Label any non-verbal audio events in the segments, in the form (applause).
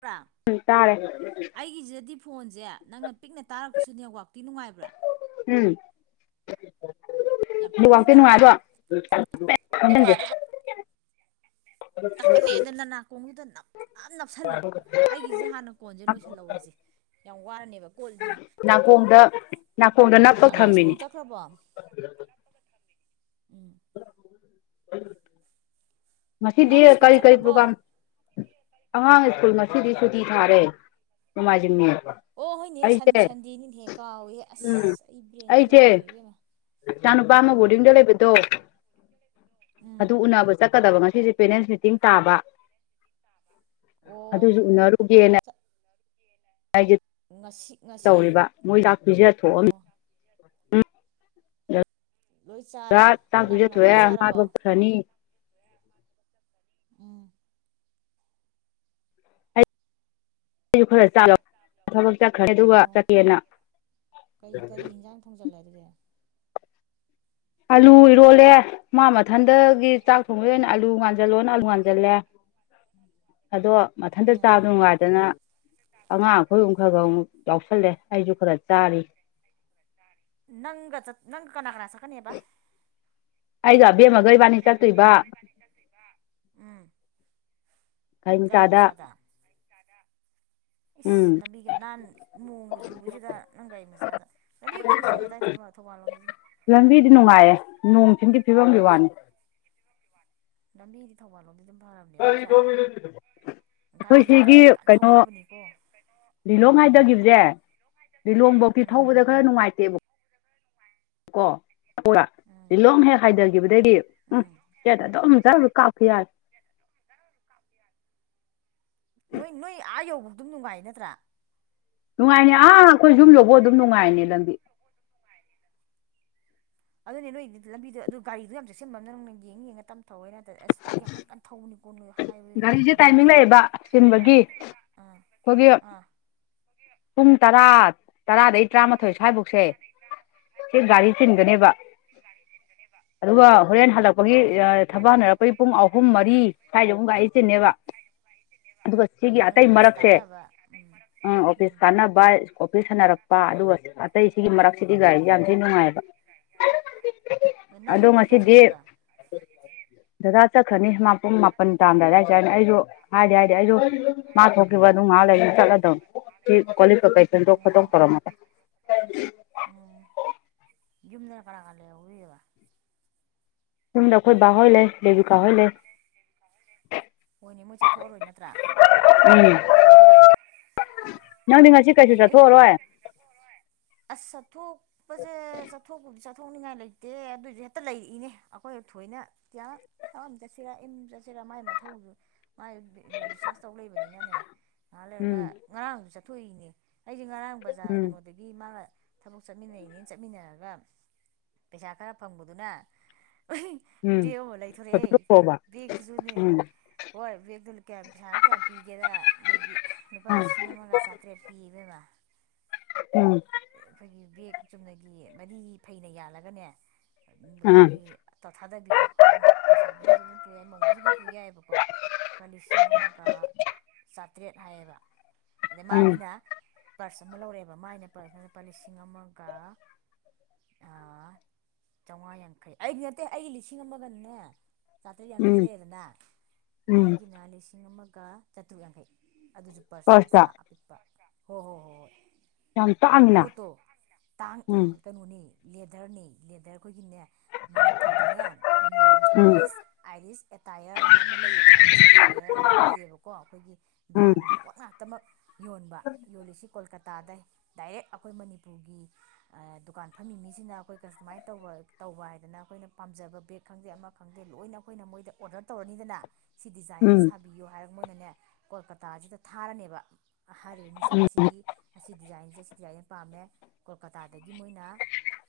ꯕ꯭ꯔꯥ ꯎꯝ ꯇꯥꯔꯦ ꯑꯩꯒꯤꯁꯤꯗꯗꯤ ꯐꯣꯟꯁꯦ ꯅꯪꯅ ꯄꯤꯛꯅ ꯇꯥꯔꯛꯄꯁꯨ ꯅꯦꯠꯋꯥꯛꯇꯤ ꯅꯨꯡꯉꯥꯏꯕ꯭ꯔꯥ ꯎꯝ ꯌꯥꯝ ꯅꯦꯠ ꯄꯤꯛꯅꯗꯤ ꯋꯥꯥꯛꯇꯦ ꯅꯨꯡꯉꯥꯏꯗꯣ ꯇꯥꯕ꯭ꯔꯕ ꯌꯥꯝ ꯇꯞꯄꯦ ꯈꯣꯟꯖꯦꯟꯁꯦ ꯇꯞꯄꯅꯦ ꯑꯗꯨꯅ ꯅꯅꯥꯀꯣꯡꯗꯨꯗ ꯅꯞ ꯅꯞꯁꯜꯂꯣ ꯑꯩꯒꯤꯁꯦ ꯍꯥꯟꯅ ꯀꯣꯟꯁꯦ ꯂꯣꯏꯁꯤꯜꯍꯧꯔꯁꯦ ꯌꯥꯝ ꯋꯥꯔꯅꯦꯕ ꯀꯣꯜꯂꯤꯁꯦ ꯅꯥꯈꯣꯡꯗ ꯅꯥꯀꯣꯡꯗ ꯅꯞꯄ ꯑꯉꯥꯡ ꯊꯝꯃꯤꯅꯤ ꯁ꯭ꯀꯨꯜ ꯆꯠꯈ꯭ꯔꯕꯣ ꯎꯝ ꯎꯝ ꯃꯁꯤꯁꯤꯗꯤ ꯑꯉꯥꯡ ꯁ꯭ꯀꯨꯜ ꯀꯔꯤ ꯀꯔꯤ ꯆꯠꯈ꯭ꯔꯕꯣ ꯄ꯭ꯔꯣꯒꯥ꯭ꯔꯝ ꯑꯉꯥꯡ ꯁ꯭ꯀꯨꯜ ꯉꯁꯤꯗꯤ ꯁꯨꯇꯤ ꯊꯥꯔꯦ ꯅꯣꯡꯃꯥꯏꯖꯤꯡꯅꯤ ꯑꯣ ꯍꯣꯏꯅꯦꯍꯦꯟ ꯑꯩꯁꯦ ꯁꯟꯗꯦꯅꯤꯅꯦꯍꯦ ꯀꯥꯎꯋꯦ ꯎꯝ ꯑꯁ ꯑꯩ ꯕ꯭ꯔꯦꯟꯁꯦ ꯌꯥꯗ꯭ꯔꯦ ꯑꯩꯁꯦ ꯏꯕꯦꯝꯃ ꯏꯆꯥꯅꯨꯄꯥ ꯑꯃ ꯎꯝ ꯕꯣꯔꯗꯤꯡꯗ (inaudible) ꯎꯝ ꯑꯗꯨ ꯎꯅꯕ ꯆꯠ ꯆꯠꯀꯗꯕ ꯉꯁꯤꯁꯦ ꯄꯦꯔꯦꯟꯁ ꯃꯤꯇꯤꯡ ꯇꯥꯕ ꯑꯣ ꯑꯗꯨꯁꯨ ꯎꯅꯔꯨꯒꯦꯅ ꯍꯥꯢꯗꯤ꯬꯬꯬ ꯉꯁꯤ ꯉꯁꯤ ꯇꯧꯔꯤꯕ ꯃꯣꯏ ꯆꯥꯛ ꯄꯤꯖ ꯊꯣꯛꯑꯝꯃꯤ ꯑꯣ ꯂꯣꯏ ꯔꯥ ꯆꯥꯔꯦ ꯆꯥꯛ ꯀꯅꯥ ꯄꯤꯖ ꯀꯅꯥ ꯅꯪꯗꯤ ꯊꯣꯛꯑꯦ ꯃꯥ ꯆꯥꯔꯕꯣ ꯊꯣꯛꯈ꯭ꯔꯅꯤ (inaudible) ꯑꯥ ꯑꯩꯁꯨ ꯅꯪ ꯈꯔ ꯆꯥꯕ ꯊꯕꯛ ꯆꯠꯈ꯭ꯔꯦ ꯑꯗꯨꯒ ꯑꯣ ꯆꯠꯀꯦꯅ ꯀꯩ ꯀꯔꯤ ꯌꯦꯟꯖꯥꯡ ꯊꯣꯡꯖꯜꯂꯦ ꯑꯗꯨꯗꯤ ꯑꯂꯨ ꯏꯔꯣꯜꯂꯦ ꯃꯥ ꯃꯊꯟꯗꯒꯤ ꯆꯥꯛ ꯊꯣꯡꯕꯒꯤ ꯑꯩꯅ ꯎꯝ ꯑꯥꯂꯨ ꯉꯥꯟꯁꯤꯜꯂꯣꯅ ꯑꯂꯨ ꯉꯥꯟꯖꯜꯂꯦ ꯑꯗꯣ ꯃꯊꯟꯇ ꯎꯝ ꯆꯥꯕꯗꯣ ꯅꯨꯡꯉꯥꯏꯗꯅ ꯑꯉꯥꯡ ꯑꯩꯈꯣꯏꯒꯨ ꯈꯔ ꯈ ꯑꯃꯨꯛ ꯌꯥꯎꯁꯜꯂꯦ ꯑꯩꯁꯨ ꯈꯔ ꯆꯥꯔꯤ ꯅꯪꯒ ꯆꯠ ꯅꯪ ꯀꯅꯥ ꯀꯅꯥ ꯆꯠꯀꯅꯤꯕ ꯑꯥꯢꯖꯞ ꯑꯩꯒ ꯑꯕꯦꯝꯃꯒ ꯢꯕꯥꯟꯅꯤ ꯆꯠꯇꯣꯢꯕ ꯎꯝ ꯒꯥꯔꯤ ꯃꯆꯥꯗ ꯏꯁ ꯎꯝ ꯂꯝꯕꯤꯒ ꯅꯥꯟ ꯅꯣꯡꯒ ꯆꯨꯕꯁꯤꯗ ꯅꯪ ꯒꯥꯔꯤ ꯃꯆꯥꯗ ꯂꯝꯕꯤꯕꯨꯗꯤ ꯀꯩꯁꯨ ꯇꯧꯗꯗꯥꯏ ꯊꯝꯕꯥꯜ ꯊꯧꯕꯥꯜ ꯂꯣꯝ ꯂꯝꯕꯤꯗꯤ ꯅꯨꯡꯉꯥꯏꯌꯦ ꯅꯣꯡ ꯆꯤꯡꯒꯤ ꯐꯤꯕꯝꯒꯤ ꯋꯥꯅꯤ ꯂꯝꯕꯤꯗꯤ ꯊꯧꯕꯥꯜꯂꯣꯝꯗꯤ ꯗꯨꯝ ꯑꯩꯈꯣꯏ ꯒꯥꯔꯤꯗꯣ ꯀꯟ ꯁꯤꯒꯤ ꯀꯟ ꯀꯩꯅꯣ ꯊꯧꯅꯕꯅꯤꯀꯣ ꯂꯤꯂꯣꯡ ꯍꯥꯏꯗꯈꯤꯕꯁꯦ ꯂꯤꯂꯣꯡꯕꯧꯗꯤ ꯎꯝ ꯊꯧꯕꯗ ꯈꯔ ꯅꯨꯡꯉꯥꯏꯇꯦꯕ ꯀꯣ ꯎꯝ ꯂꯤꯂꯣꯡ ꯍꯦꯛ ꯍꯥꯏꯊꯈꯤꯕꯗꯩꯗꯤ ꯎꯝ ꯁ꯭ꯇꯔꯦꯠ ꯑꯗꯨꯝ ꯀ ꯄꯤꯌꯥꯔ ꯅꯣꯏ ꯅꯣꯏ ꯑꯥ ꯌꯧꯕ ꯑꯗꯨꯝ ꯅꯨꯡꯉꯥꯏ ꯅꯠꯇ꯭ꯔꯥ ꯅꯨꯡꯉꯥꯏꯅꯦ ꯑꯥ ꯑꯩꯈꯣꯏ ꯌꯨꯝ ꯌꯧꯕꯧ ꯑꯗꯨꯝ ꯅꯨꯡꯉꯥꯏꯅꯦ ꯂꯝꯕꯤ ꯑꯗꯨꯅꯦ ꯅꯣꯏꯗꯤ ꯂꯝꯕꯤꯗꯣ ꯑꯗꯨ ꯒꯥꯔꯤꯗꯨ ꯌꯥꯝ ꯆꯦꯛꯁꯤꯟꯕ ꯑꯃꯅ ꯅꯪꯅ ꯌꯦꯡ ꯌꯦꯡꯉ ꯇꯞ ꯊꯧꯍꯦꯅ ꯑꯁ ꯒꯥꯔꯤ ꯌꯥꯝ ꯀꯟ ꯀꯟ ꯊꯧꯕꯅꯤ ꯒꯥꯔꯤꯁꯦ ꯇꯥꯏꯃꯤꯡ ꯂꯩꯌꯦꯕ ꯆꯤꯟꯕꯒꯤ ꯑꯥ ꯑꯩꯈꯣꯏꯒꯤ ꯑꯥ ꯄꯨꯡ ꯇꯔꯥ ꯇꯔꯥꯗꯒꯤ ꯇꯔꯥꯃꯥꯊꯣꯏ ꯁ꯭ꯋꯥꯏꯐꯧ ꯁꯦ ꯁꯤ ꯒꯥꯔꯤ ꯎꯝ ꯆꯤꯟꯒꯅꯦꯕ ꯑꯗꯨꯒ ꯎꯝ ꯍꯣꯔꯦꯟ ꯍꯜꯂꯛꯄꯒꯤ ꯑ ꯊꯕꯛ ꯍꯟꯅꯔꯛꯄꯒꯤ ꯄꯨꯡ ꯑꯍꯨꯝ ꯃꯔꯤ ꯀꯥꯏꯗꯅꯣ ꯒꯥꯔꯤꯆꯤꯟꯅꯤꯕ ꯑꯗꯨꯒ ꯁꯤꯒꯤ ꯅꯣꯏꯅ ꯑꯇꯩ ꯑꯣꯐꯤꯁ ꯃꯔꯛꯁꯦ ꯀꯥꯟꯅꯕ ꯎ ꯑꯣꯐꯤꯁ ꯎꯝ ꯀꯥꯟꯅꯕ ꯏꯀꯣꯐꯤꯁ ꯍꯟꯅꯔꯛꯄ ꯑꯗꯨꯒ ꯑꯇꯩ ꯁꯤꯒꯤ ꯃꯔꯛꯁꯤꯗꯤ ꯒꯥꯔꯤ ꯌꯥꯝ ꯑꯩ ꯅꯨꯡꯉꯥꯏꯕ ꯎꯝ ꯑꯗꯣ ꯅꯪ ꯄꯨꯡ ꯀꯌꯥ ꯉꯁꯤꯗꯤ ꯆꯠꯇꯣꯏꯕ ꯗꯗꯥ ꯆꯠꯈ꯭ꯔꯅꯤ ꯃꯥ ꯄꯨꯡ ꯃꯥꯄꯟ ꯇꯥꯝꯗꯥꯏ ꯑꯗꯥꯏ ꯆꯠꯅꯤ ꯑꯩꯁꯨ ꯍꯥꯏꯗꯤ ꯍꯥꯏꯗꯤ ꯑꯩꯁꯨ ꯃꯥ ꯊꯣꯛꯈꯤꯕ ꯑꯗꯨꯝ ꯉꯥꯏꯍꯥꯛ ꯂꯩ ꯆꯠꯂꯗꯧꯅꯤ ꯑꯣ (unintelligible) ꯨꯌꯨꯝꯗꯅ ꯀꯅꯥ ꯀꯅꯥ ꯂꯩꯍꯧꯗꯣꯏꯕ ꯌꯨꯝꯗꯈꯣꯏ ꯕꯥ ꯍꯣꯏ ꯂꯩ ꯀꯍ ꯂꯩ ꯍꯣꯏꯅꯦ ꯃꯣꯏ ꯆꯠꯊꯣꯛꯑꯔꯣꯏ ꯅꯠꯇ꯭ꯔꯥ ꯎꯝ (unintelligible) ꯅꯪꯗꯤ ꯉꯁꯤ ꯀꯩꯁꯨ ꯑꯩ ꯑꯩ ꯆꯠꯊꯣꯛꯑꯔꯣꯏ ꯑꯁ ꯆꯊꯣꯛꯄꯁꯦ ꯆꯠꯊꯣꯛ ꯀꯨꯝ ꯆ ꯊꯣꯛꯅꯤꯡꯉꯥꯏ ꯂꯩꯇꯦ ꯑꯗꯨꯁꯨ ꯍꯦꯛꯇ ꯂꯩꯔꯛꯏꯅꯦ ꯑꯩꯈꯣꯏ ꯊꯣꯏꯅ ꯇꯌꯥ ꯁꯨꯝ ꯊꯕꯛ ꯑꯃꯥ ꯆꯠꯁꯤꯔꯥ ꯆꯠꯁꯤꯔꯥ ꯃꯥꯏ ꯃꯊꯧ ꯃꯥꯥꯏ ꯔꯤꯆꯥꯔꯖ ꯇꯧ ꯂꯩꯕꯅꯤꯅꯅꯦ ꯉꯍꯥꯛ ꯂꯩꯔꯒ ꯎꯝ ꯉꯔꯥꯡꯁꯨ ꯆꯠ ꯊꯨꯏꯅꯦ ꯑꯩꯁꯦ ꯉꯔꯥꯡ ꯕꯖꯥꯔ ꯎꯝ ꯀꯩꯅꯣꯗꯒꯤ ꯒꯤ ꯃꯥꯒ ꯊꯕꯛ ꯆꯠꯃꯤꯟꯅꯩꯅꯤ ꯆꯠꯃꯤꯟꯅꯔꯒ ꯄꯩꯁꯥ ꯈꯔ ꯐꯪꯕꯗꯨꯅ ꯎꯝ ꯕꯦꯒ ꯑꯃ ꯂꯩꯊꯣꯔꯛꯑꯦ ꯆꯠꯊꯣꯛꯑꯕ ꯕꯦꯛꯇꯨꯁꯨꯅꯦ ꯎꯝ ꯍꯣꯏ ꯕꯦꯒꯇꯨ ꯀꯌꯥꯝ ꯄꯩꯁꯥꯒ ꯀꯌꯥꯝ ꯄꯤꯒꯦꯗ ꯃꯣꯏꯒꯤ ꯂꯨꯄꯥ ꯎꯝ ꯂꯤꯁꯤꯡ ꯑꯃꯒ ꯆꯥꯇ꯭ꯔꯦꯠ ꯄꯤ ꯏꯕꯦꯝꯃ ꯎꯝ ꯑꯩꯈꯣꯏꯒꯤ ꯕꯦꯒ ꯆꯨꯝꯅꯒꯤ ꯃꯔꯤ ꯐꯩꯅ ꯌꯥꯜꯂꯒꯅꯦ ꯝ ꯑꯥ ꯑꯩꯈꯣꯏꯒꯤ ꯇꯊꯥꯗꯕꯤꯗꯣ ꯑꯗꯨꯝ ꯂꯩꯁꯥꯕꯤꯅꯁꯨ ꯑꯗꯨꯝ ꯄꯨ ꯌꯥꯏ ꯃꯧꯅꯁꯨ ꯑꯗꯨꯝ ꯄꯨ ꯌꯥꯏꯑꯕꯀꯣ ꯂꯨꯄꯥ ꯂꯤꯁꯤꯡ ꯑꯃꯒ ꯆ ꯇꯔꯦꯠ ꯍꯥꯏꯌꯦꯕ ꯑꯗ ꯎꯝ ꯃꯥꯒꯤꯅꯥ ꯄꯔꯁ ꯑꯃ ꯂꯧꯔꯦꯕ ꯃꯥꯥꯏꯅ ꯂꯨꯄꯥ ꯂꯤꯁꯤꯡ ꯑꯃꯒ ꯆꯥꯝꯃꯉꯥ ꯌꯥꯡꯈꯩ ꯑꯩꯗꯤ ꯅꯠꯇꯦ ꯑꯩꯒꯤ ꯂꯤꯁꯤꯡ ꯑꯃꯒꯅꯤꯅꯦ ꯆꯥꯇ꯭ꯔꯦꯠ ꯎꯝ ꯌꯥꯡꯈꯩ ꯂꯩꯗꯅ ꯎꯝ ꯃꯥꯒꯤꯅ ꯂꯤꯁꯤꯡ ꯑꯃꯒ ꯀꯥ ꯆꯠꯇ꯭ꯔꯨꯛ ꯌꯥꯡꯈꯩ ꯑꯗꯨꯁꯨ ꯄꯔꯁ ꯕꯁꯇ ꯃꯆꯥ ꯑꯄꯤꯛꯄ ꯍꯣꯏ ꯍꯣꯏ ꯍꯣꯏ ꯍꯣꯏ ꯌꯥꯝ ꯇꯥꯡꯉꯤꯅ ꯄꯣꯠꯇꯣ ꯇꯥꯡ ꯎꯝ ꯏꯃꯥꯏ ꯀꯩꯅꯣꯅꯦ ꯂꯦꯗꯔꯅꯦ ꯂꯦꯗꯔ ꯑꯩꯈꯣꯏꯒꯤꯅꯦ ꯃꯅꯤꯄꯨꯔꯗꯅꯦ ꯎꯝ ꯑꯥꯏꯔꯤꯁ ꯑꯥꯏꯔꯤꯁ ꯑꯦꯇꯥꯌꯔꯅ ꯑꯃ ꯂꯩꯌꯦꯕ ꯑꯥꯏꯔꯤꯁ ꯑꯦꯇꯥꯌꯔꯅ ꯂꯩꯌꯦꯕꯀꯣ ꯑꯩꯈꯣꯏꯒꯤ ꯎꯝ ꯕ꯭ꯔꯥꯟꯒꯤ ꯄꯣꯠ ꯉꯥꯛꯇꯃꯛ ꯌꯣꯟꯕ ꯌꯣꯜꯂꯤꯁꯤ ꯀꯣꯜꯀꯇꯥ ꯇꯥꯗꯩ ꯗꯥꯏꯔꯦꯛ ꯑꯩꯈꯣꯏ ꯃꯅꯤꯄꯨꯔꯒꯤ ꯗꯨꯀꯥꯟ ꯐꯝꯃꯤ ꯃꯤꯁꯤꯅ ꯑꯩꯈꯣꯏ ꯀꯁꯇꯃꯥꯏꯠ ꯇꯧꯕ ꯇꯧꯕ ꯍꯥꯏꯗꯅ ꯑꯩꯈꯣꯏꯅ ꯄꯥꯝꯖꯕ ꯕꯦꯒ ꯈꯪꯗꯦ ꯑꯃ ꯈꯪꯗꯦ ꯂꯣꯏꯅ ꯑꯩꯈꯣꯏꯅ ꯃꯣꯏꯗ ꯑꯣꯗꯔ ꯇꯧꯔꯅꯤꯗꯅ ꯁꯤ ꯗꯤꯖꯥꯏꯟꯁꯦ ꯎꯝ ꯁꯥꯕꯤꯌꯣ ꯍꯥꯏꯔ ꯃꯣꯏꯅꯅꯦ ꯀꯣꯜꯀꯇꯥꯁꯤꯗ ꯊꯥꯔꯅꯦꯕ ꯍꯥꯏꯔꯤꯕ ꯃꯤꯁꯛ ꯑꯁꯤꯒꯤ ꯑꯁꯤ ꯗꯤꯖꯥꯏꯟ ꯁꯤꯗꯤ ꯑꯩ ꯄꯥꯝꯃꯦ ꯀꯣꯜꯀꯇꯥꯗꯒꯤ ꯃꯣꯏꯅ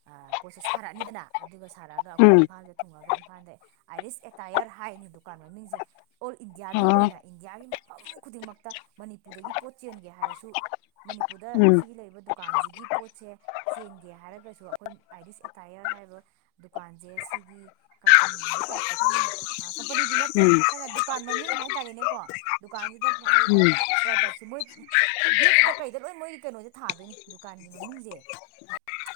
ꯑ ꯁꯥꯔꯛꯑꯅꯤꯗꯅ ꯑꯗꯨꯒ ꯁꯥꯔꯛꯑꯒ ꯑꯩꯈꯣꯏ ꯎꯝ ꯎꯝ ꯏꯝꯐꯥꯜꯗ ꯊꯣꯡꯉꯒ ꯥ ꯑꯥꯏꯔꯤꯁ ꯑꯦꯇꯥꯌꯔ ꯍꯥꯏ ꯗꯨꯀꯥꯟ ꯃꯃꯤꯡꯁꯦ ꯑꯣꯔ ꯏꯟꯗꯤꯌꯥꯒꯤ ꯑꯣ ꯑꯣꯏꯅ ꯏꯟꯗꯤꯌꯥꯒꯤ ꯃꯐꯝ ꯈꯨꯗꯤꯡꯃꯛꯇ ꯃꯅꯤꯄꯨꯔꯗꯒꯤ ꯄꯣꯠ ꯆꯦꯟꯒꯦ ꯍꯥꯏꯔꯁꯨ ꯃꯅꯤꯄꯨꯔꯗ ꯎꯝ ꯎꯝ ꯁꯤꯒꯤ ꯂꯩꯕ꯭ꯔꯥ ꯗꯨ ꯗꯨꯀꯥꯟꯁꯤꯒꯤ ꯄꯣꯠꯁꯦ ꯆꯦꯟꯒꯦ ꯍꯥꯏꯔꯒꯁꯨ ꯑꯩꯈꯣꯏ ꯑꯥꯏꯔꯤꯁ ꯑꯦꯇꯥꯌꯔ ꯍꯥꯏꯕ ꯗꯨꯀꯥꯟꯁꯦ ꯁꯤꯒꯤ ꯀꯝꯄꯅꯤꯒꯨꯝꯕꯩ ꯇꯥꯏꯞꯇ ꯑꯩꯈꯣꯏ ꯀꯝꯄꯅꯤꯗꯤ ꯅꯠꯇꯦ ꯎꯝ ꯁ ꯗꯨ ꯗꯨꯀꯥꯟ ꯃꯃꯤꯡ ꯍꯥꯏꯇꯥꯔꯦꯅꯦꯀꯣ ꯗꯨꯀꯥꯟꯁꯤꯗ ꯃꯥꯔꯔꯤꯕ ꯄ꯭ꯔꯗꯛ ꯃꯣꯏ ꯕꯦꯛꯇ ꯀꯩꯗ ꯂꯣꯏ ꯃꯣꯏ ꯀꯩꯅꯣꯁꯦ ꯊꯥꯗꯣꯏꯅꯦ ꯗꯨꯀꯥꯟꯒꯤ ꯃꯃꯤꯡꯁꯦ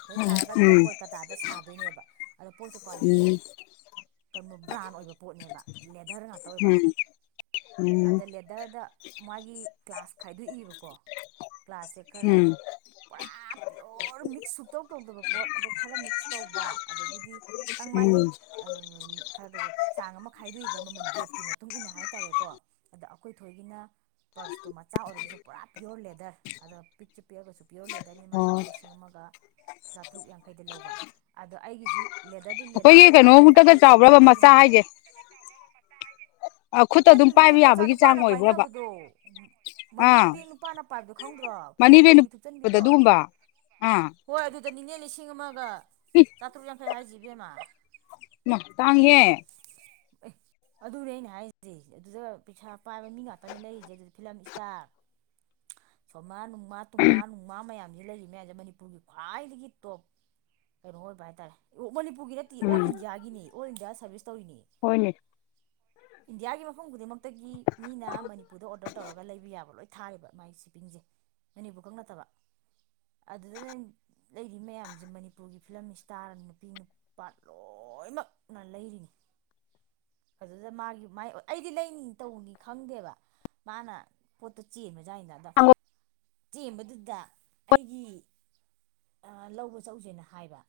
ꯂꯣꯏ ꯊꯥꯔꯒ ꯑꯗꯨꯒ ꯀꯣꯜꯀꯇꯥꯗ ꯁꯥ ꯏꯅꯦꯕ ꯑꯗꯣ ꯄꯣꯠꯁꯨ ꯎꯝ ꯀ꯭ꯋꯥꯂꯤꯇꯤ ꯀꯩꯕ ꯕ꯭ꯔꯥꯟ ꯑꯣꯏꯕ ꯄꯣꯠꯅꯦꯕ ꯂꯦꯗꯔ ꯉꯥꯛꯇ ꯑꯣꯏꯕ ꯎꯝ ꯎꯝ ꯎꯝ ꯑꯗ ꯂꯦꯗꯔꯗ ꯃꯥꯒꯤ ꯀ꯭ꯂꯥꯁ ꯈꯥꯏꯗꯣꯛꯏꯕꯀꯣ ꯀ꯭ꯂ꯭ꯂꯥꯁꯁꯦ ꯈꯔ ꯎꯝ ꯄꯨꯔꯥ ꯄꯤꯌꯣꯔ ꯃꯤꯛꯁ ꯁꯨꯛꯇꯧ ꯇꯧꯗꯕ ꯄꯣꯠ ꯑꯗ ꯈꯔ ꯃꯤꯛꯁ ꯇꯧꯕ ꯑꯗꯒꯤꯗꯤ ꯈꯤꯇꯪ ꯃꯥꯒꯤ ꯎꯝ ꯈꯔ ꯈꯔ ꯆꯥꯡ ꯑꯃ ꯈꯥꯏꯗꯣꯛꯏꯕ ꯃꯃꯜ ꯔꯦꯠꯀꯤ ꯃꯇꯨꯡ ꯏꯟꯅ ꯍꯥꯏꯇꯥꯔꯦꯀꯣ ꯑꯗ ꯑꯩꯈꯣꯏꯊꯣꯏꯒꯤꯅ ꯄꯔꯁꯇꯣ ꯃꯆꯥ ꯑꯣꯏꯔꯒꯁꯨ ꯄꯨꯔꯥ ꯄꯤꯌꯣꯔ ꯂꯦꯗꯔ ꯑꯗꯣ ꯄꯤꯛꯁꯨ ꯄꯤꯛꯑꯒꯁꯨ ꯄꯤꯌꯣꯔ ꯂꯦꯗꯔꯅꯤ ꯃꯥꯅ ꯂꯨꯄꯥ ꯑꯣ ꯂꯤꯁꯤꯡ ꯑꯃꯒ ꯆꯥꯇ꯭ꯔꯨꯨꯛ ꯌꯥꯡꯈꯩꯗ ꯂꯧꯕ ꯑꯗꯣ ꯑꯩꯒꯤꯁꯨ ꯂꯦꯗꯔꯗꯤ ꯂꯦꯗꯔ ꯑꯩꯈꯣꯏꯒꯤ ꯑꯗꯨꯒ ꯈꯤꯇꯪ ꯀꯩꯅꯣꯃꯨꯛꯇꯒ ꯃꯤꯛꯁ ꯇꯧꯕ ꯆꯥꯎꯕ꯭ꯔꯕ ꯃꯆꯥ ꯑꯩꯒꯤꯅ ꯍꯥꯏꯁꯦ ꯈꯨꯠꯇ ꯍꯦꯟ ꯑꯗꯨꯝ ꯕꯦꯒ ꯄꯥꯏꯕ ꯃꯆꯥ ꯌꯥꯕꯒꯤ ꯆꯥꯡ ꯅꯨꯄꯥꯅ ꯑꯣꯏꯕ꯭ꯔꯕ ꯄꯥꯏꯅꯕꯗꯣ ꯃꯅꯤ ꯑꯥ ꯕꯦꯒ ꯅꯨꯄꯥꯅ ꯄꯥꯏꯕꯗꯣ ꯈꯪꯗ꯭ꯔꯣ ꯐꯣꯜ ꯃꯅꯤꯕꯦꯅ ꯇꯧꯕꯤ ꯄꯗ ꯊꯨꯞꯆꯟꯕꯤꯗꯣ ꯑꯗꯨꯒꯨꯝꯕ ꯑꯥ ꯍꯣꯏ ꯑꯗꯨꯗꯅꯦ ꯂꯤꯁꯤ ꯂꯤꯁꯤꯡ ꯑꯃꯒ ꯆꯥꯥꯇ꯭ꯔꯨꯛ ꯌꯥꯡ ꯊꯩ ꯍꯥꯏꯥꯖꯤ ꯏꯕꯦꯃꯥ ꯃ ꯇꯥꯡꯉꯦ ꯍꯩ (unintelligible) ꯑꯦ ꯑꯗꯨꯔꯦ ꯑꯩꯅ ꯍꯥꯏꯁꯤꯔꯤ ꯑꯗꯨꯗ ꯄꯩꯁꯥ ꯄꯥꯏꯕ ꯃꯤ ꯉꯥꯛꯇꯅꯦ ꯂꯩꯔꯤꯁꯦ ꯑꯗꯨꯗꯤ ꯐꯤꯂꯝ ꯏꯁꯇꯥꯔ ꯁꯣꯃꯥ ꯃꯥ ꯃꯥꯅꯨꯡ ꯃꯥ ꯃꯌꯥꯝ ꯁꯤꯗ ꯂꯩꯔꯤꯕ ꯃꯌꯥꯝꯁꯦ ꯃꯅꯤꯄꯨꯔꯒꯤ ꯈ꯭ꯋꯥꯏꯗꯒꯤ ꯇꯣꯞ ꯀꯩꯅꯣ ꯑꯣꯏꯕ ꯍꯥꯏꯇꯥꯔꯦꯅꯤꯄꯨꯔ ꯄ ꯄꯨꯒꯤ ꯔꯠꯇꯇ ꯑꯣꯜ ꯎꯝ ꯏꯟꯌꯥꯒꯤꯅꯤ ꯑꯣꯜ ꯏꯟꯗꯤꯌꯥ ꯁꯥꯔꯚꯤꯁ ꯇꯧꯔꯤꯅꯤ ꯍꯣꯏꯅꯦ ꯏꯟꯗꯤꯌꯥꯒꯤ ꯃꯐꯝ ꯈꯨꯗꯤꯡꯃꯛꯇꯒꯤ ꯃꯤꯅ ꯃꯅꯤꯄꯨꯔꯗ ꯑꯣꯔꯗꯔ ꯇꯧꯔꯒ ꯂꯩꯕ ꯌꯥꯕ ꯂꯣꯏ ꯊꯥꯔꯦꯕ ꯃꯥꯒꯤ ꯁꯤꯞꯄꯤꯡꯁꯦ ꯃꯅꯤꯄꯨꯔ ꯈꯛ ꯅꯠꯇꯕ ꯑꯗꯨꯗꯅꯦ ꯂꯩꯔꯤꯕ ꯃꯌꯥꯝꯁꯦ ꯃꯅꯤꯄꯨꯔꯒꯤ ꯐꯤꯂꯝ ꯏꯁꯇꯥꯔ ꯅꯨꯄꯤ ꯅꯨꯄꯥ ꯂꯣꯏꯅꯃꯛꯅ ꯂꯩ ꯑꯗꯨꯗ ꯃꯥꯒꯤ ꯃꯥꯏ ꯑꯩꯗꯤ ꯂꯩ ꯅꯤ ꯇꯧꯅꯤ ꯈꯪꯗꯦꯕ ꯃꯥꯅꯥ ꯄꯣꯠꯇ ꯆꯤꯃꯦ ꯃꯖꯏꯗꯗ ꯆꯦꯝꯕꯗꯨꯗ ꯑꯩꯒꯤ ꯂꯧꯕ ꯆꯧꯁꯦꯅ ꯍꯥꯏꯕ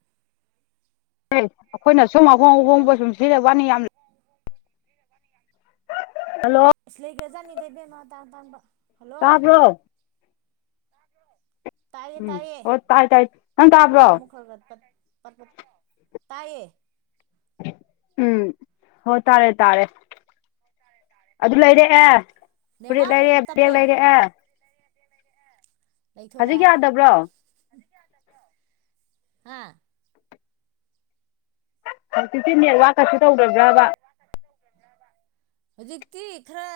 ꯎꯝ ꯑꯩꯈꯣꯏꯅ ꯁꯨꯝ ꯑꯍꯣꯡ ꯍꯜꯂꯣ ꯑꯍꯣꯡꯕ ꯁꯨꯝ ꯁꯤꯖꯤꯖ ꯋꯥꯅꯤ ꯌꯥꯝ ꯍꯜꯂꯣ ꯏꯁ ꯂꯒꯖꯅ ꯅꯤ ꯦꯕꯦ ꯃꯥ ꯇꯥꯡ ꯇꯥꯡꯝꯕ ꯇꯥꯕ꯭ꯔꯣ ꯇꯥꯏꯌꯦ ꯎꯝ ꯇꯥꯏꯌꯦ ꯍꯣꯏ ꯊꯥꯏ ꯅꯦꯠꯋꯥꯛ ꯇꯥꯕ꯭ꯔꯣ ꯑꯃꯨꯛ ꯈꯔ ꯈꯔ ꯇꯥꯏꯌꯦ ꯎꯝ ꯍꯣꯏ ꯇꯥꯔꯦ ꯇꯥꯔꯦ ꯑꯗꯨ ꯂꯩꯔꯦꯦ ꯐꯨꯔꯤꯠ ꯅꯦꯠꯋꯥꯛ ꯂꯩꯔꯦ ꯑꯃꯨꯛ ꯕꯦꯛ ꯇꯞꯄꯦ ꯂꯩꯔꯦ ꯍꯧꯖꯤꯛ ꯌꯥꯗꯕ꯭ꯔꯣ ꯍꯥꯥ ꯍꯧꯖꯤꯛꯇꯤ ꯅꯦꯠꯋꯥꯛꯀꯁꯨ ꯇꯧꯗꯗ꯭ꯔꯕ ꯍꯧꯖꯤꯛꯇꯤ ꯈꯔ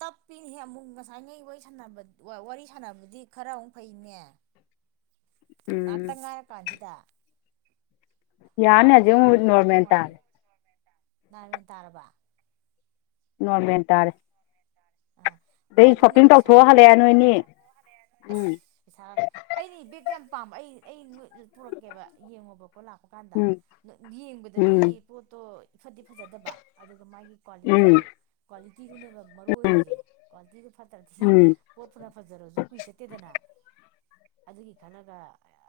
ꯇꯞꯄꯤꯅꯤꯍ ꯑꯃꯨꯛ ꯉꯁꯥꯏ ꯅ ꯋꯥꯔꯤ ꯋꯥꯔꯤ ꯁꯥꯟꯅꯕꯗꯤ ꯈꯔ ꯑꯃꯨꯛ ꯐꯩꯅꯦ ꯎꯝ ꯅꯠꯇ ꯉꯥꯏꯔ ꯀꯖꯤꯗ ꯏꯟꯗꯤꯌꯥꯅꯦ ꯍꯧꯖꯤꯛ ꯅꯣꯃꯦꯟ ꯇꯥꯔꯦ ꯅꯃꯟ ꯇꯥꯔꯔꯕ ꯅꯃꯦꯟ ꯇꯔ ꯑꯥ ꯑꯣ ꯑꯗꯨꯅꯦ ꯄꯩꯁꯥꯗꯨ ꯍꯜꯂꯛꯑꯦ ꯅꯣꯏꯅꯤ ꯑꯁ ꯎꯝ ꯄꯩꯁꯥ ꯑꯩꯗꯤ ꯕꯦꯛ ꯄꯥꯝꯕ ꯑꯩ ꯑꯩ ꯄꯨꯔꯛꯀꯦꯕ ꯌꯦꯡꯉꯣꯕꯀꯣ ꯂꯥꯛꯄ ꯀꯥꯟꯗ ꯎꯝ ꯌꯦꯡꯕꯗꯗꯤ ꯎꯝ ꯄꯣꯠꯇꯣ ꯏꯐꯗꯤ ꯐꯖꯗꯕ ꯑꯗꯨ ꯃꯥꯒꯤ ꯎꯝ ꯀ꯭ꯋꯥꯂꯤꯇꯤꯗꯣ ꯀ꯭ꯋꯥꯂꯤꯇꯤꯗꯨꯅꯦꯕ ꯃꯔꯨ ꯑꯣꯏ ꯀ꯭ꯋꯥꯂꯤꯇꯤ ꯐꯠꯇ꯭ꯔꯗꯤ ꯎꯝ ꯄꯣꯠ ꯇꯨꯅ ꯐꯔꯁꯨ ꯀꯨꯏ ꯆꯠꯇꯦꯗꯅ ꯑꯗꯨꯒꯤ ꯈꯟꯂꯒ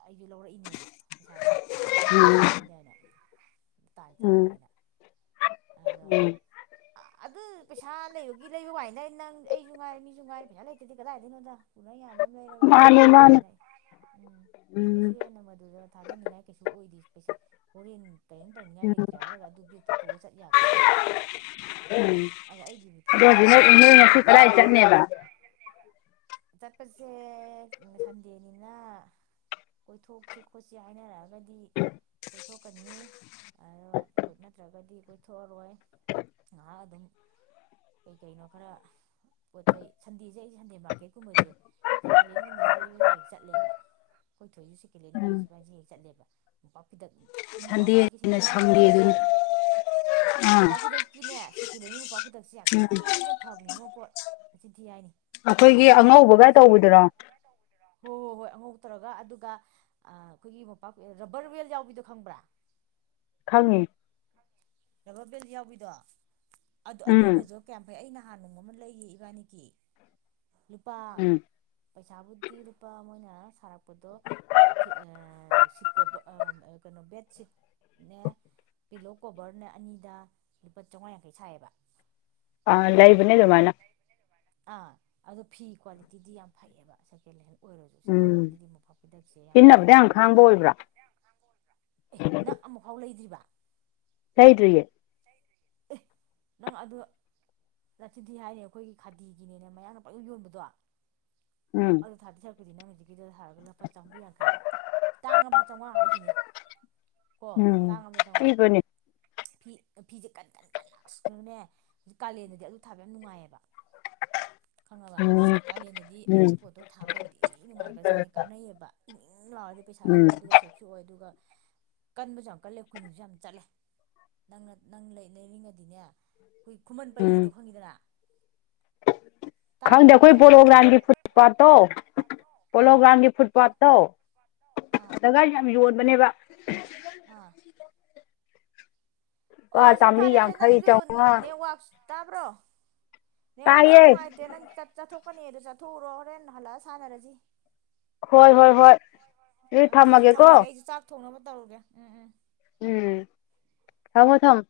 ꯑꯩꯁꯨ ꯂꯧꯔꯛꯏꯅꯦꯕ ꯄꯩꯁꯥꯗꯨ ꯈꯨꯠꯇ ꯈꯤꯇꯪ ꯎꯝ ꯂꯩꯔꯤꯉꯩ ꯑꯗꯨꯗꯅ ꯇꯥꯟ ꯎꯝ ꯆꯥꯔꯦꯅ ꯎꯝ ꯑꯗꯣ ꯎꯝ ꯄꯩꯁꯥ ꯂꯩꯕꯒꯤ ꯂꯩꯕ ꯋꯥꯥꯟꯅꯤꯗ ꯅꯪ ꯑꯩꯁꯨ ꯉꯥꯏꯔꯦ ꯃꯤꯁꯨ ꯉꯥꯏꯔꯦ ꯄꯩꯁꯥ ꯂꯩꯇ꯭ꯔꯗꯤ ꯀꯗꯥꯏꯗꯩꯅꯣꯗ ꯄꯨꯔꯥ ꯌꯥꯕ ꯑꯃ ꯂꯩꯔꯒ ꯑꯗꯨꯝ ꯃꯥꯅꯦ ꯃꯥꯅꯦ ꯌꯥꯔꯄꯣꯠꯅꯤꯗ ꯑꯩ ꯎꯝ ꯎꯝ ꯀꯩꯁꯨ ꯍꯦꯟꯅ ꯃꯗꯨꯗ ꯊꯥꯗꯅꯤꯡꯉꯥꯏ ꯀꯩꯁꯨ ꯑꯣꯏꯗꯦ ꯄꯩꯁꯥ ꯍꯣꯔꯦꯟ ꯀꯦꯝ ꯇꯧꯅꯤꯡꯉꯥꯏ ꯂꯩꯇ꯭ꯔꯦ ꯍꯥꯏꯔꯒ ꯑꯗꯨ ꯕꯦꯒꯇ ꯄꯨꯔ ꯆꯠ ꯌꯥꯄꯣꯠꯇꯦ ꯑꯗꯣ ꯑꯩꯒꯤꯕꯨ ꯇꯉꯥꯏꯐꯗꯅ ꯎꯝ ꯉꯁꯤ ꯊꯗꯥꯏ ꯆꯠꯅꯦꯕ ꯆꯠꯄꯁꯦ ꯁꯟꯗꯦꯅꯤꯅ ꯀꯣꯏꯊꯣꯛꯁꯤ ꯈꯣꯠꯁꯤ ꯍꯥꯏꯅꯔꯛꯑꯒꯗꯤ ꯀꯣꯏꯊꯣꯛꯀꯅꯤ ꯑꯗꯣ ꯅꯠꯇ꯭ꯔꯒꯗꯤ ꯀꯣꯏꯊꯣꯛꯑꯔꯣꯏ ꯉꯍꯥꯛ ꯑꯗꯨꯝ ꯀꯩ ꯀꯩꯅꯣ ꯈꯔ ꯄꯣꯠ ꯆꯩ ꯁꯟꯗꯦꯁꯦ ꯑꯩ ꯁꯟꯗꯦ ꯃꯥꯔꯀꯦꯠꯀꯨꯝꯕꯁꯦ ꯁꯦꯀꯦꯟ ꯍꯦꯟꯒꯨꯝꯕꯁꯦ ꯂꯩꯕꯁꯨ ꯍꯦꯛ ꯍꯦꯛ ꯆꯠꯂꯦꯕ ꯑꯩꯈꯣꯏ ꯊꯣꯏꯁꯨ ꯎꯝ ꯁꯦꯀꯦꯂꯦꯟꯒꯨꯝꯕꯁꯤ ꯏꯕꯥꯅꯤ ꯍꯦꯛ ꯍꯦꯛ ꯆꯠꯂꯦꯕ ꯃꯣꯝꯄꯥꯛ ꯐꯤꯗꯛ ꯏ ꯃꯣꯄꯥꯛꯐꯤꯗꯛꯀꯤ ꯁꯟꯗꯦꯅ ꯁꯦꯀꯦꯟ ꯍꯦꯟꯒꯩꯁꯦ ꯄꯟꯆꯥ ꯁꯟꯗꯦꯗꯨꯅꯤ ꯑꯥ ꯃꯣꯄꯥꯛꯐꯤꯗꯛꯀꯤꯅꯦ ꯁꯦꯀꯦꯟ ꯍꯦꯟꯒꯤ ꯃꯄꯥ ꯐꯤꯗꯛꯁꯦ ꯌꯥꯝ ꯎꯝ ꯊꯤꯅ ꯉꯣꯄꯣꯠ ꯅꯆꯤꯟꯊꯤ ꯍꯥꯏꯅꯤ ꯑꯩꯈꯣꯏꯒꯤ ꯑꯍꯟꯕꯗ ꯑꯉꯧꯕꯒ ꯂꯩꯗꯣꯏ ꯁꯔꯨꯛꯄꯨꯗꯤ ꯇꯧꯕꯤꯗꯨꯔꯣ ꯍꯣꯏ ꯍꯣꯏ ꯍꯣꯏ ꯑꯉꯧ ꯇꯧꯔꯒ ꯑꯗꯨꯒ ꯑꯩꯈꯣꯏꯒꯤ ꯃꯣꯄꯥꯛ ꯔꯕꯔ ꯋꯦꯜ ꯌꯥꯎꯕꯤꯗꯣ ꯈꯪꯕ꯭ꯔꯥ ꯈꯪꯉꯤ ꯔꯕꯔ ꯕꯦꯜ ꯌꯥꯎꯕꯤꯗꯣ ꯑꯗꯨ ꯎꯝ ꯑꯗꯨꯒꯁꯨ ꯀꯌꯥꯝ ꯐꯩ ꯑꯩꯅ ꯅꯍꯥꯟ ꯅꯣꯡꯃ ꯑꯃ ꯂꯩꯔꯨꯏ ꯏꯕꯥꯅꯤꯒꯤ ꯂꯨꯄꯥ ꯎꯝ ꯄꯩꯁꯥ ꯕꯨꯙꯤ ꯂꯨꯄꯥ ꯃꯣꯏꯅ ꯅꯁꯥꯔꯛ ꯄꯗꯣ ꯑ ꯁꯤꯠ ꯀꯣꯚꯔ ꯑꯥ ꯀꯩꯅꯣ ꯕꯦꯠꯁꯤꯠꯅꯦ ꯄꯤꯂꯣ ꯀꯣꯚꯔꯅꯦ ꯑꯅꯤꯗ ꯂꯨꯄꯥ ꯆꯥꯃꯉꯥ ꯌꯥꯡꯈꯩ ꯁꯥꯏꯌꯦꯕ ꯑ ꯂꯩꯕꯅꯦ ꯗꯨꯃꯥꯏꯅ ꯑꯥ ꯑꯗꯣ ꯐꯤ ꯀ꯭ꯋꯥꯂꯤꯇꯤꯗꯤ ꯌꯥꯝ ꯐꯩꯌꯦꯕ ꯁꯦꯀꯦꯟ ꯍꯦꯟ ꯑꯣꯏꯔꯁꯨ ꯎꯝ ꯁꯦꯀꯦꯂꯦꯟꯒꯤꯗꯨꯗꯤ ꯃꯣꯡꯄꯥꯛꯐꯤꯗꯛꯁꯦ ꯌꯥꯝ ꯁꯤꯖꯤꯟꯅꯕꯗ ꯐꯩꯌꯦꯕꯀꯣ ꯈꯥꯡꯕ ꯑꯣꯏꯕ꯭ꯔꯥ ꯑꯦ ꯅꯡ ꯑꯃꯨꯛꯐꯥꯎ ꯂꯩꯗ꯭ꯔꯤꯕ ꯂꯩꯗ꯭ꯔꯤꯌꯦ ꯑꯦ ꯅꯪ ꯑꯗꯨ ꯅꯆꯤꯟꯊꯤ ꯍꯥꯏꯅꯤ ꯑꯩꯈꯣꯏꯒꯤ ꯈꯥꯗꯤꯒꯤꯅꯅꯦ ꯃꯌꯥꯡꯅ ꯄꯡ ꯌꯣꯟ ꯌꯣꯟꯕꯗꯣ ꯎꯝ ꯑꯗꯣ ꯊꯥꯗꯤ ꯊ ꯅꯪ ꯍꯧꯖꯤ ꯒꯤꯗ ꯊꯔꯒ ꯂꯨꯄꯥ ꯆꯥꯝꯃꯔꯤ ꯌꯥꯡꯈꯩ ꯇꯥꯡꯉꯕꯗ ꯆꯥꯝꯃꯉꯥ ꯍꯥꯏꯁꯤꯅꯤ ꯀꯣ ꯎꯝ ꯇꯥꯡꯉꯕꯗ ꯆꯥꯝꯃꯉꯥ ꯄꯤꯕꯅꯦ ꯐꯤ ꯐꯤꯁꯦ ꯀꯟ ꯀꯟ ꯀꯟ ꯑꯁ ꯔꯒꯅꯦ ꯀꯥꯂꯦꯟꯗꯗꯤ ꯑꯗꯨ ꯊꯥꯕ ꯌꯥꯝ ꯅꯨꯡꯉꯥꯏꯌꯦꯕ ꯈꯪꯉꯕ ꯎꯝ ꯀꯥꯂꯦꯟꯗꯗꯤ ꯎꯝ ꯑꯗꯨꯒꯤ ꯄꯣꯠꯇꯣ ꯊꯥꯕ ꯌꯥꯝ ꯊꯤ ꯅꯨꯡꯉꯥꯏꯈ꯭ꯔꯖꯥꯠꯅꯦ ꯀꯥꯟꯅꯩꯑꯕ ꯏꯪ ꯏꯪ ꯂꯥꯎꯔꯗꯤ ꯄꯩꯁꯥꯁꯨ ꯎꯝ ꯀꯥꯟꯅꯩ ꯑꯗꯨꯒ ꯁꯦꯞꯁꯨ ꯑꯣꯏ ꯑꯗꯨꯒ ꯀꯟꯕꯁꯨ ꯌꯥꯝ ꯀꯜꯂꯦ ꯀꯨꯏꯅꯁꯨ ꯌꯥꯝ ꯆꯠꯂꯦ ꯅꯪꯅ ꯅꯪ ꯂꯩꯅꯤꯡꯉꯗꯤꯅꯦ ꯈꯨꯃꯟ ꯎꯝ ꯄꯂꯤꯗꯣ ꯈꯪꯉꯤꯗꯅ ꯇꯥꯕ꯭ꯔꯥ ꯈꯪꯗꯦ ꯑꯩꯈꯣꯏ ꯐꯖꯥ ꯄꯣꯂꯣꯒ꯭ꯔꯥꯝꯒꯤ ꯐꯨꯠ ꯄꯥꯠꯇꯣ ꯑꯥ ꯄꯣꯂꯣꯒ꯭ꯔꯥꯝꯒꯤ ꯐꯨꯠ ꯄꯥꯠ ꯇꯣ ꯑꯥ ꯇꯒ ꯌꯥꯝ ꯌꯣꯟ ꯃꯅꯦꯕ ꯑꯥ ꯂꯨꯄꯥ ꯑꯣꯁꯦ ꯆꯥꯝꯃꯔꯤ ꯐꯔꯦꯁꯦ ꯌꯥꯡꯈꯩ ꯅꯪꯁꯨ ꯆꯥꯝꯃꯉꯥ ꯅꯦꯋꯥꯛ ꯇꯥꯕ꯭ꯔꯣ ꯅꯦꯋꯥꯥꯛꯁꯨ ꯇꯥꯏꯌꯦ ꯅꯨꯉꯥꯏꯇꯦ ꯅꯪꯁꯨ ꯆꯠ ꯆꯠꯊꯣꯛ ꯆꯠꯅꯦꯗꯣ ꯆꯠꯊꯣꯛꯎꯔꯣ ꯍꯣꯔꯦꯟ ꯍꯜꯂꯛꯑ ꯁꯥꯟꯅꯔꯁꯤ ꯍꯣꯏ ꯍꯣꯏ ꯍꯣꯏ ꯑꯗꯨ ꯊꯝꯃꯒꯦꯀꯣ ꯇꯧꯒꯦ ꯎꯝ ꯎꯝ ꯎꯝ ꯊꯃꯣ ꯊꯝ